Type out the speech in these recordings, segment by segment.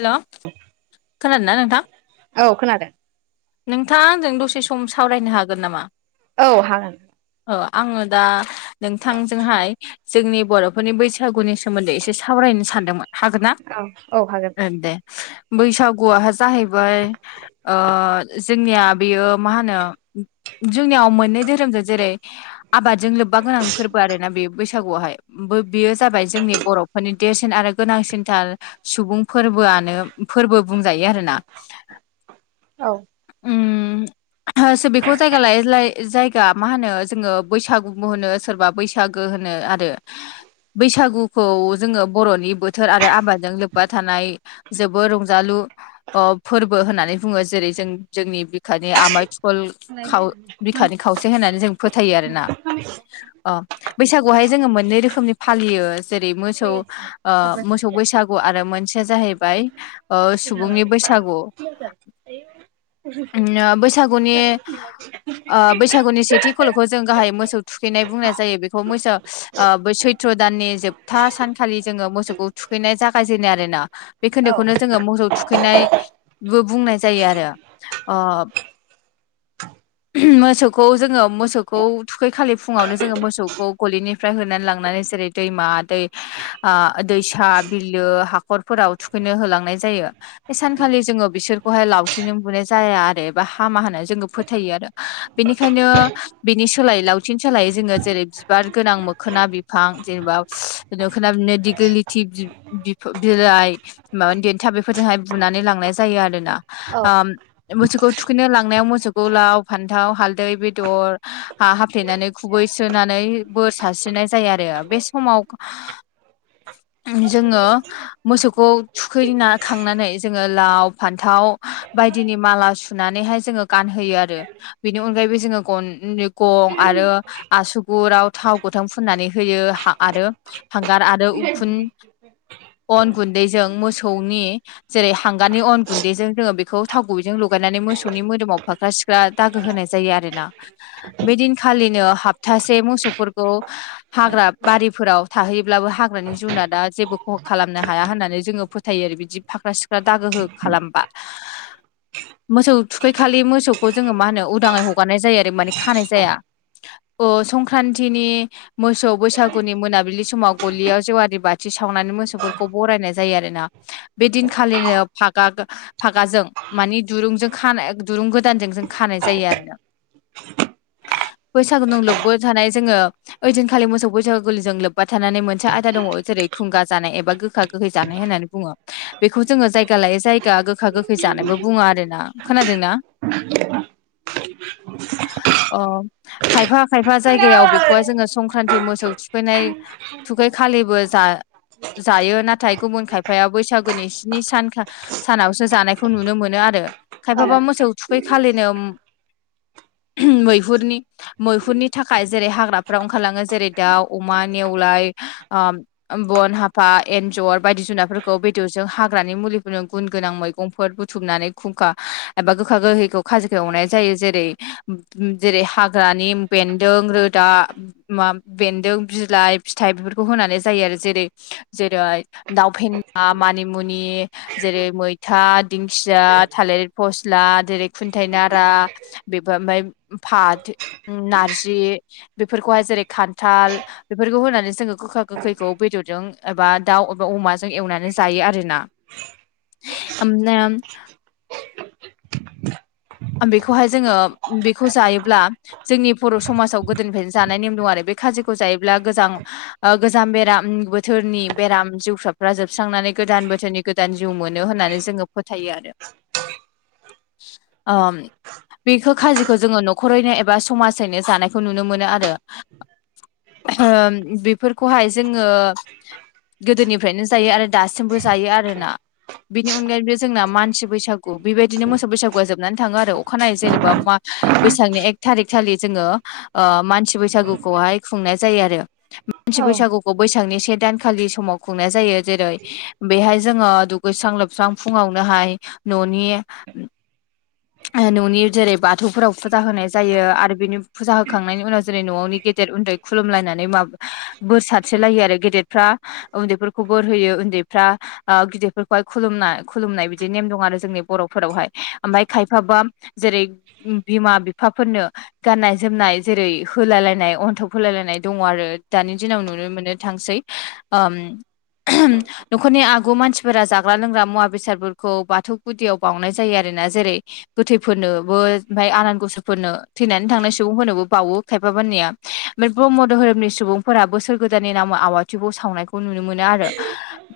हेल' खोनादोंना नोंथां? औ खोनादों। नोंथांङा आंजों दसे सम सावरायनो हागोन नामा? औ हागोन। औ आंङो दा नोंथांजोंहाय जोंनि बर'फोरनि बैसागुनि सोमोन्दै एसे सावरायनो सानदोंमोन। हागोन ना औ औ हागोन ओं दे बैसागुआ जाहैबाय ओ जोंनिया बेयो मा होनो जोंनियाव मोननै धोरोमजों जेरै आबादजों लोब्बा गोनां फोरबो आरोना बे बैसागुआवहाय बेयो जाबाय जोंनि बर'फोरनि देरसिन आरो गोनांसिनथार सुबुं फोरबोआनो फोरबो बुंजायो आरोना। औ। ओम [unintelligible] बेखौ जायगा लायै लायै जायगा मा होनो जोंङो बैसागुबो होनो सोरबा बैसागो होनो आरो। बैसागुखौ जोंङो बर'नि बोथोर आरो आबादजों लोब्बा थानाय जोबोद रंजालु ओ फोरबो होननानै बुङो जेरै जों जोंनि बिखानि आमाय थुखुल खाव बिखानि खावसे होननानै जों फोथायो आरोना। अ बैसागुआवहाय जोंङो मोननै रोखोमनि फालियो जेरै मोसौ ओ मोसौ बैसागु आरो मोनसेया जाहैबाय ओ सुबुंनि बैसागु। ओमनो बैसागुनि ओ बैसागुनि सेथि खल'खौ जों गाहायै मोसौ थुखैनाय बुंनाय जायो बेखौ मोसोआ ओ बै सैथ्र' दाननि जोब था सानखालि जोंङो मोसौखौ थुखैनाय जागायजेनो आरोना। बे खोन्दोखौनो जोंङो मोसौ थुखैनाय बो बुंनाय जायो आरो ओ मोसौ खौ जोंङो मोसौखौ थुखै खालि फुङावनो जोंङो मोसौखौ गलिनिफ्राय होनानै लांनानै जेरै दैमा दै ओ दैसा बिलो हाखरफोराव थुखैनो होलांनाय जायो। बे सानखालि जोंङो बिसोरखौहाय लावथिजों बुनाय जाया आरो एबा हामा होननानै जोंङो फोथायो आरो। बेनिखायनो बिनि सोलायै लावथिनि सोलायै जोंङो जेरै बिबार गोनां मोखोना बि बिफां जेनेबा मोखोना बिदिनो दिगलिलिथि बिफ बिलाइ माबानि देन्था बेफोरजोंहाय बुनानै लांनाय जायो आरोना। औ ओ मोसौखौ थुखैनो लांनायाव मोसौखौ लाव फान्थाव हालदै बेदर हा हाफ्लेनानै खुबैसोनानै बोर सारस्रिनाय जायो आरो बे समाव जोंङो मोसौखौ थुखैना खांनानै जोंङो लाव फान्थाव बायदिनि माला सु नानैहाय जोंङो गानहोयो आरो बेनि अनगायैबो जोंङो गन गं आरो आसुगुराव थाव गोथां फुननानै होयो आरो हांगार आरो उखुन अन गुन्दैजों मोसौनि। जेरै हांगारानि अन गुन्दैजों जोङो बेखौ थाव गुबैजों लगायनानै मोसौनि मोदोमाव फाख्रा सिख्रा। दागो होनाय जायो आरोना बे दिनखालिनो हप्तासे मोसौफोरखौ। हाग्रा बारिफोराव थाहैयोब्लाबो हाग्रानि जुनाद दा जेबो खहा खालामनो हाया होननानै जोङो फो। थायो आरो बिदि फाख्रा सिख्रा दागो हो खालामबा मोसौ थुखैखालि मोसौखौ जोङो मा होनो उदाङै हगारनाय जायो आरो माने खानाय जाया अ संक्रान्तिनि। मोसौ बैसागुनि मोनाबिलि समाव गलियाव जेवारि बाथि सावनानै मोसौफोरखौ बरायनाय जायो आरोना। बे दिनखालिनो फागा फागाजों मानिे दुरुंजों खानाय दुरुं गोदानजों जों खानाय जायो आरो बैसागु लोबबो थानाय जोङो। ओइ दिनखालि मोसौ बैसाग गलिजों लोब्बा थानानै मोनसे आदा दङ जेरै खुंगा जानाय एबा गोखा गोग। गोखै जानाय होननानै बुङो बेखौ जोङो जायगा लायोै जायगा गोखा गोखै जानायबो बुङो आरो ना खोनादों ना [unintelligible] अ खायफा खायफा जायगायाव बेखौहाय जोङो संक्रान्ति मोसौ थुखैनाय। थुखै खालिबो जा। जायो नाथाय गुबुन खायफाया बैसागोनि स्नि सानखा सानावसो जानायखौ नुनो मोनो आरो खायफाबा मोसौ थुखै खालिनो मैहुरनि मैहुरनि थाखाय जेरै हाग्राफोराव ओंखारलाङो जेरै दाउ अमा नेवलाय बन हाफा एन्जर बायदि जुनारफोरखौ बेदरजों हाग्रानि मुलिफोरनो गुन गोनां मैगं। मुगंफोर बुथुमनानै खुंखा एबा गोखा गोखै। खाजिखौ एवनाय जायो जेरै जेरै हाग्रानि बेन्दों रोदा। मा बेन्दों बिलाइ फिथाइ बेफोरखौ होनानै जायो आरो जेरै। जेरै दाउ फेन्न्दा मानिमुनि जेरै मैथा, दिंखिया, थालिर फस्ला जेरै खुन्थायाइ नारा बेबो ओमफ्राय फाथो नारजि बेफोरखौहाय जेरै खान्थाल। बेफोरखौ होनानै जोङो गोखा गोखैखौ बेदरजों एबा दाउ एबा अमाजों एवनानै जायो आर ना [unintelligible] बेखौहाय जोंङो बेखौ जायोब्ला जोंनि बर' समाजाव गोदोनिफ्रायनो जानाय नेम दं आरो बे खाजिखौ जायोब्ला गोजां। ओ गोजाम बेराम बोथोरनि बेराम जिउसाफ्रा जोबस्रांनानै गोदान बोथोरनि। गोदान जिउ मोनो होननानै जोङो फोथायो आरो औ बेखौ खाजिखौ जोङो न'खरैनो एबा समाजैनो जानायखौ नुनो मोनो आरो। बेफोरखौहाय जोङो गोदोनिफ्रायनो जायो आरो दासिमबो जायो आरोना बिनि अनगायैबो जोंना मानसि बैसागु बेबायदिनो मोौ बैागु जो हाबनानै थाङो आरो अखानायै जेनेबा मा बैसागनि एक थारिकखालि जोङो ओ मानसि बैसागुखौहाय खुंनाय जायो आरो मानसि औ बैसागुखौ बैसागनि से। दानखालि समाव खुंनाय जायो जेरै बेहाय जोङो दुगैस्रां लोबस्रां फुङावनोहाय न'नि। न'नि जेरै बाथौफोराव फुजा होनाय जायो आरो बेनि फुजा होखांनायनि उनाव जेरै न'आवनि गेदेर उन्दै खुलुमलायनानै माब बोर सारसलायो आरो गेदेरफ्रा उन्दैफोरखौ बोर होयो उन्दैफ्रा। ओ गिदिरफोरखौहाय खुलुमना खुलुमनाय बिदि नेम दं आरो जोंनि बर'फोरावहाय ओमफ्राय। खायफाबा जेरै बिमा बिफाफोरनो। गाननाय जोमनाय जेरै होलाय लायनाय अन्थब होलायलायनाय दङ आरो दानि दिनाव नुनो मोनो थांसै। [unintelligible] न'खरनि आगु मानसिफोरा जाग्रा लोंग्रा मुवा बेसादफोरखौ बाथौ गुदियाव बावनाय जायो आरोोना जेरै गोथैफोरनोबो ओमफाय आनान गसायफोरनो, थैनानै थांनाय सुबुंफोरनोबो बावो खायफा फोरनिया आमफाय ब्रह्म धोरोमनि सुबुंफोरा बोसोर गोदाननि नामाव आवाथिखौ सावनायखौ नुनो मोनो आरो।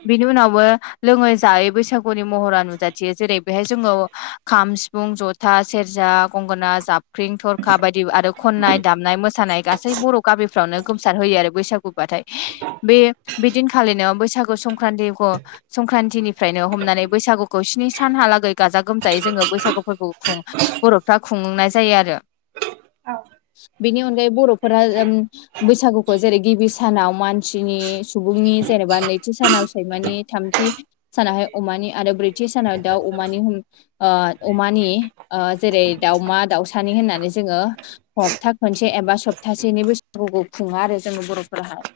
बिनि उनावबो लोङै जायै बैसागुनि महरा नुजाथियो जेरै बेहाय जोङो खाम, सिफुं, जथा, सेरजा, गंगोना, जाबख्रिं, थरखा बायदि आरो खननाय दामनाय मोसानाय गासै बर' गामिफ्रावनो गोमसार होयो आरो बैसागु बाथाय‌। बे बे दिन खालिनो बैसागु संक्रान्तिखौ संक्रान्तिनिफ्रायनो हमनानै बैसागुखौ स्नि सानहालागै गाजा गोम जायै जोङो बैसागु फोरबो खुं बर'फ्रा खुंनाय जायो आरो। बेनि अनगायै बर'फोरा‌ ओम बैसागुखौ जेरै गिबि सानाव मानसिनि सुबुंनि जेनेबा नैथि सानाव सैमानि थामथि सानावहाय अमानि आरो ब्रैथि सानाव दाउ अमानि ओ अमानि ओ जेरै दाउमा दाउसानि होननानै जोङो सप्ता खनसे एबा सप्तासेनि बैसागुखौ खुङो आरो जोंङो बर'फोराहाय।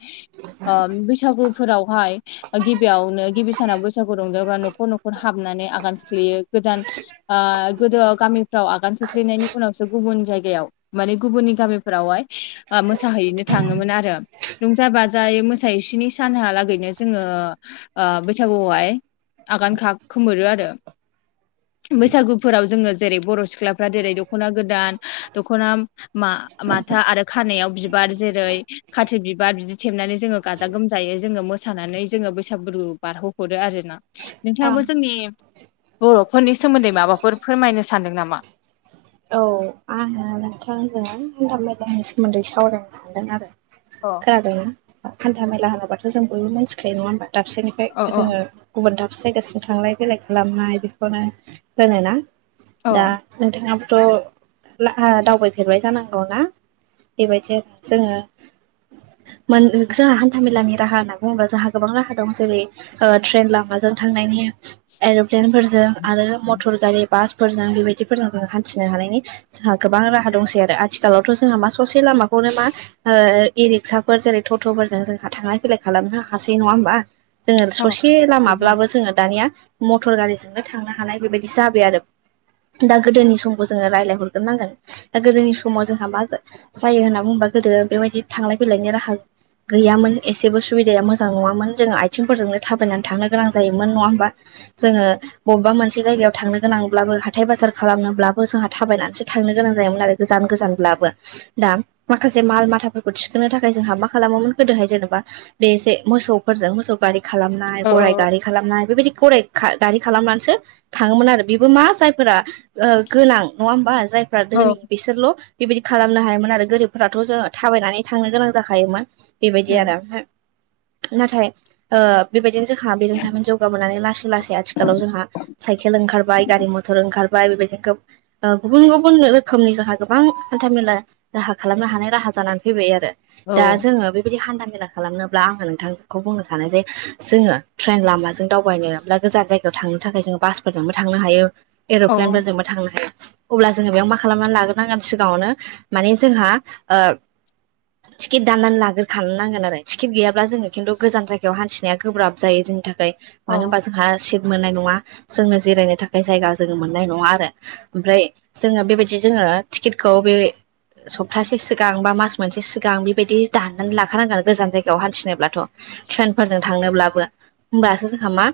ओ बैसागुफोरावहाय गिबियावनो गिबि सानाव बैसागु रंजाबा न'खर न'खर हाबनानै आगान खोख्लैयो, गोदान ओ गोदो गामिफ्राव आगान खोख्लैनायनि उनावसो गुबुन जायगायाव माने गुबुननि गामिफोरावहाय ओ मोसाहैैनो थाङोमोन आरो। रंजा बाजायै मोसायो स्नि सानहालागैनो जोङो ओ बैसागुआवहाय आगान खा खोमोरो आरो। बैसागुफोराव जोङो जेरै बर' सिख्लाफ्रा जेरै दख'ना गोदान दख'ना मा-माथा आरो खानायाव बिबार जेरै खाथ्रि बिबार बिदि थेबनानै जोङो गाजा गोमजायै जोङो मोसानानै जोङो बैसागुुखौ बारहोहरो आरो ना। नोंथाङाबो जोंनि बर'फोरनि सोमोन्दै माबाफोर फोरमायनो सानदों नामा? औ आङो नोंथांजों हान्था मेलानि सोमोन्दै सावरायनो सानदों आरो। अ। जादों, हान्था मेला होनाबाथ' जों बयबो मिथिखायो नङा होनबा अ दाबसेनिफ्राय अ जोङो गुबुन दाबसे जायगासिम थांलाय फैलाय खालामनाय बेखौनो होनोना? औ दा नोंथाङा थ' लाहा दावबायफेरबाय जानांगौ ना? बेबायदि जोङो मोन जोंहा हान्था मेलानि राहा होनना बुङोब्ला जोंहा गोबां राहा दं जेरै ओ ट्रेन लामाजों थांनायनि एर'प्लेनफोरजों आरो मटर गारि बासफोरजों बेबायदिफोरजों जोङो हा हानथिनो हानायनि जोंहा गोबां राहा दंसै आरो आथिखालावथ' जोंहा मा ससे लामाखौनो मा ओ इ रिक्साफोर जेरै ट'टफोरजों जोंहा थांलाय फैलाय खालामनो हासै नङा होमबा। जोङो औ ससे लामाब्लाबो जोङो दानिया मटर गारिजोंनो थांनो हानाय बेबायदि जाबाय आरो। दा गोदोनि सम जोङो रायलायहरग्रोनांगोन। दा गोदोनि समाव जोंहा मा जा-जायो होनना बुंबा गोदो बेबायदि थांलाय फैलायनि राहा गैयामोन एसेबो सुबिदाया मोजां नङामोन जोङो आथिंफोरजोंनो थाबायनानै थांनो गोनां जायोमोन नङा होमबा। जोङो बबेबा मोनसे जायगायाव थांनो गोनांब्लाबो हाथाय बाजार खालामनोब्ला बो जोंहा थाबायनानैसो थांनो गोनां जायोमोन आरो गोजान गोजानब्लाबो। दा माखासे माल माथाफोरखौ थिखोनो थाखाय जोंहा मा खालामोमोन गोदोहाय जेन'बा बे इसे मोसौफोरजों मोसौ गारि खालामनाय औ गराइ गारि खालामनाय बेबायदि गराय खा गारि खालामनानैसो थाङोमोन आरो। बेबो मा जायफोरा ओ गोनां नङा होमबा जायफ्रा औ धोनि बिसोरल' बेबायदि खालामनो हायोमोन आरो गोरिबफोराथ' जोङो थाबायनानै थांनो गोनां जाखायोमोन। बेबायदि आरो। उम ओमफाय नाथाय ओ बेबायदि [unintelligible] जोंहा बिरोंदामिन जौगाबोनानै लासै लासै आथिखालाव जोंहा साइकेल ओंखारबाय, गारि मथर ओंखार बाय बेबायदि गोब ओ गुबुन गुबुन रोखोमनि जोंहा गोबां हान्था मेला राहा खालामनो हानाय राहा जानानै फैबाय आरो। दा औ जोङो बे बिदि हानथा मेला खालामनोब्ला आङो नोंथांखौ बुंनो सानो जे जोङो ट्रेन लामाजों दावबायनोब्ला गोजान जाय ओ थांनो थाखाय जोङो बासफोरजोंबो थांनो हायो औ एर'प्लेनफोरजोंबो थांनो हा अब्ला जोङो बेयाव मा खालामनानै लाग्रोनांगोन सिगाङावनो माने जोंहा ओ [inaudible] टिकिट दाननानै लाग्रोखानांगोन आरो टिकिट गैयाब्ला जोङो खिन्थु गोजान जायगायाव हान्थिनाया गोब्राब जायो जोंनि थाखाय। औ मानो होमबा जोंहा सिट मोननाय नङा जोंनो जिरायनो थाखाय जायगा जोङो मोननाय नङा आरो। ओमफ्राय जोङो बेबायदि जोङो टिकिटखौ बे सप्तासे सिगां बा मास मोनसे सिगां बेबायदि दाननानै लाखानांगोन गोजान जायगायाव हान्थिनोब्लाथ'। ट्रेनफोरजों थांनोब्लाबो होमबासो जोंहा मा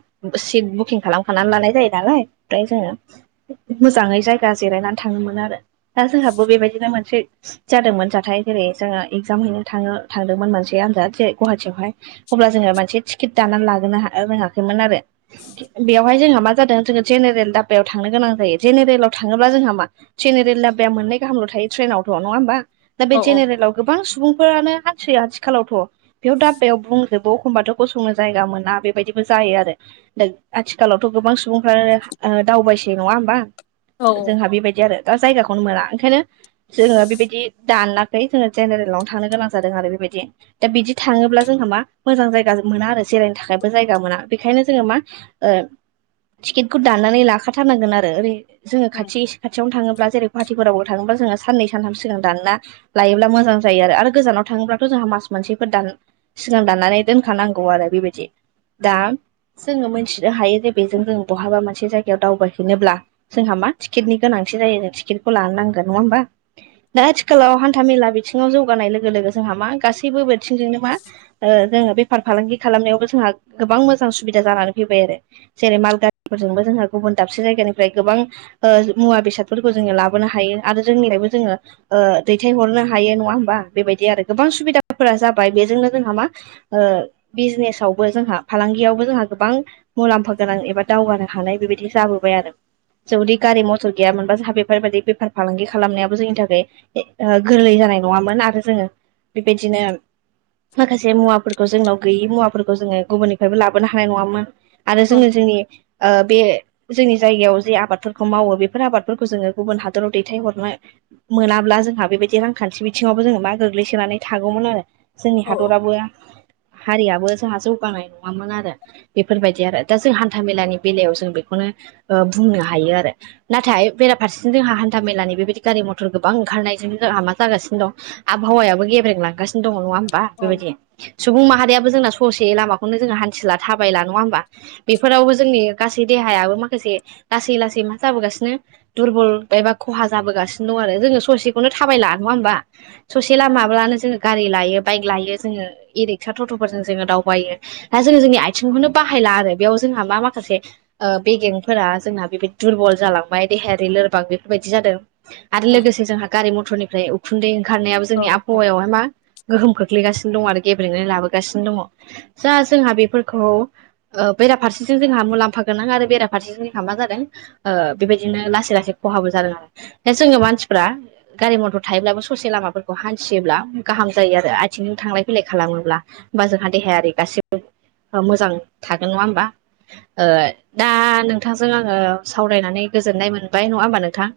सिट बुकिं खालामखानानै लानाय जायो नालाय दायो जोङो मोजाङै जायगा जेरायनानै थाङोमोनो आरो दा जोंहाबो बेबायदिनो मोनसे जादोंमोन जाथाय जेरै जोङो एगजाम हैनो थाङो थांदोंमोन मोनसे आनजाद जे गुवाहाटियावहाय अब्ला जोङो मोनसे टिकिट दानना लाग्रोनो रोङाखैमोन आरो बेवहाय जोंहा मा जादों जोङो जेनेरेल दाब्बायाव थांनो गोनां जायो जेनेरेलाव थाङोबा जोंहा मा जेनेरेल दाब्बाया मोननै गाहामल' थायो ट्रेन आवथ' नङा होमबा दा‌ बे औ ‌जेनेरेलाव गोबां सुबुंफोरानो हाथियो आथिखालावथ बेयाव दाबबायाव बुंजोबो अखमबाथ' गसंनो जायगा मोना बेबायदिबो जायो आरो आथिखालावथ' गोबां सुबुंफ्रा हा ओ दावबायसै नङा होमबा औ जोंहा बेबायदि आरो दा जायगाखौनो मोना ओंखायनो जोङो बिबायदि दानाखै जोङो जेनेरेलावनो थानो गोनां जादों आरो बेबायदि दा बिदि थाङोब्ला जोंहा मा मोजां जायगा मोना आरो जिरायनो थाखायबो जायगा मोना बेखायनो जोङो मा ओ टिकिटखौ दाननानै लाखाथारनांगोन आरो ओरै जोङो खाथि इसे खाथियावनो थाङोब्ला जेरै गुहाटिफोरावबो थाङोब्ला जोङो साननै सानथाम सिगां दान्ना लायोब्ला मोजां जायो आरो आरो गोजानाव थाङोब्लाथ' जोंहा मास मोनसेफोर दान सिगां दानानै दोनखानांगौ आरो बिबायदि दा जोङो मोनथिनो हायो जे बेजों जों बहाबा मोनसे जायगायाव दावबायहैनोब्ला जोंहा मा टिकिटनि गोनांथि जायो जों टिकिटखौ लानो नांगोन नङा होमबा। दा आथिखालाव हान्था मेला बिथिङाव जौगानाय लोगो लोगो जोंहा मा गासैबो बोथिंजोंनो मा ओ जोङो बेफार फालांगि खालामनायावबो जोंहा गोबां मोजां सुबिदा जानानै फैबाय आरो। जेरै माल गारिफोरजोंबो जोंहा गुबुन दाबसे जायगानिफ्राय गोबां ओ मुवा बेसादफोरखौ जोङो लाबोनो हायो आरो जोंनिफ्रायबो जोङो ओ दैथायहरनो हायो नङा होमबा बेबायदि आरो गोबां सुबिदाफोरा जाबाय बेजोंनो जोंहा मा ओ बिजनेसावबो जोंहा फालांगियावबो जोंहा गोबां मुलाम्फा गोनां एबा दावगानो हानाय बेबायदि जाबोबाय आरो जुदि गारि मथर गैयामोनबा जोंहा बेफोरबायदि बेफार फालांगि खालामनायाबो जोंनि थाखाय ए ओ गोरलै जानाय नङामोन आरो जोङो बेबिदिनो माखासे मुवाफोरखौ जोंनाव गैयि मुवाफोरखौ जोङो गुबुननिफायबो लाबोनो हानाय नङामोन आरो जोङो जोंनि ओ बे जोंनि जायगायाव जे आबादफोरखौ मावो बेफोर आबादफोरखौ जोङो गुबुन हादराव दैथायहरनो मोनाब्ला जोंहा बेबायदि रांखान्थि बिथिङावबो जोङो मा गोग्लैसोनानै थागौमोन आरो। जोंनि हादराबो हारियाबो जोंहा जौगानाय नङामोन आरो। बेफोरबायदि आरो दा जों हान्था मेलानि बेलायाव जों बेखौनो ओ बुंनो हायो आरो। नाथाय बेराफारसेथिं जोंहा हान्था मेलानि बेबायदि गारि मथर गोबां ओंखारनायजों जोंहा मा जागासिनो दं। आबहावायाबो गेब्रेंलांगासिनो दङ नङा होमबा औ बेबायदिनो सुबुं माहारियाबो जोंना ससे लामाखौनो जोङो हान्थिला थाबायला नङा होमबा बेफोरावबो जोंनि गासै देहायाबो माखासे लासै लासै मा जाबोगासिनो दुरबल एबा खहा जाबोगासिनो दं आरो जोङो ससेखौनो थाबायला नङा होमबा ससे लामाब्लानो जोङो गारि लायो बाइक लायो जोङो इ रिक्सा ट'ट'फोरजों जोङो दावबायो दा जोङो जोंनि आइथिंखौनो बाहायला आरो बेयाव जोंहा मा माखासे ओ बेगेंफोरा जोंना बेबायदि दुरबल जालांबाय देहायारि लोरबां बेफोरबायदि जादों। आरो लोगोसे जोंहा गारि मथरनिफ्राय उखुन्दै ओंखारनायाबो जोंनि औ औ आबहावायावहाय मा गोहोम खोख्लैगासिनो दङ आरो गेब्रेंनाय लाबोगासिनो दङ। जा जोंहा बेफोरखौ ओ बेराफारसेजों जोंहा मुलाम्फा गोनां आरो बेराफारसेजों जोंहा मा जादों बेबायदिनो ओ लासै लासै खहाबो जादों आरो दा जोंङो मानसिफ्रा गारि मथर थायोब्लाबो ससे लामाफोरखौ हान्थियोब्ला गाहाम जायो आरो आथिंजों थांलाय फैलाय खालामोब्ला। होमबा जोंहा देहायारि गाससिबो मोजां थागोन नंङा होमबा। ओ दा नोंथांजों आङो सावरायनानै गोजोननाय मोनबाय नङा होमबा नोंथां।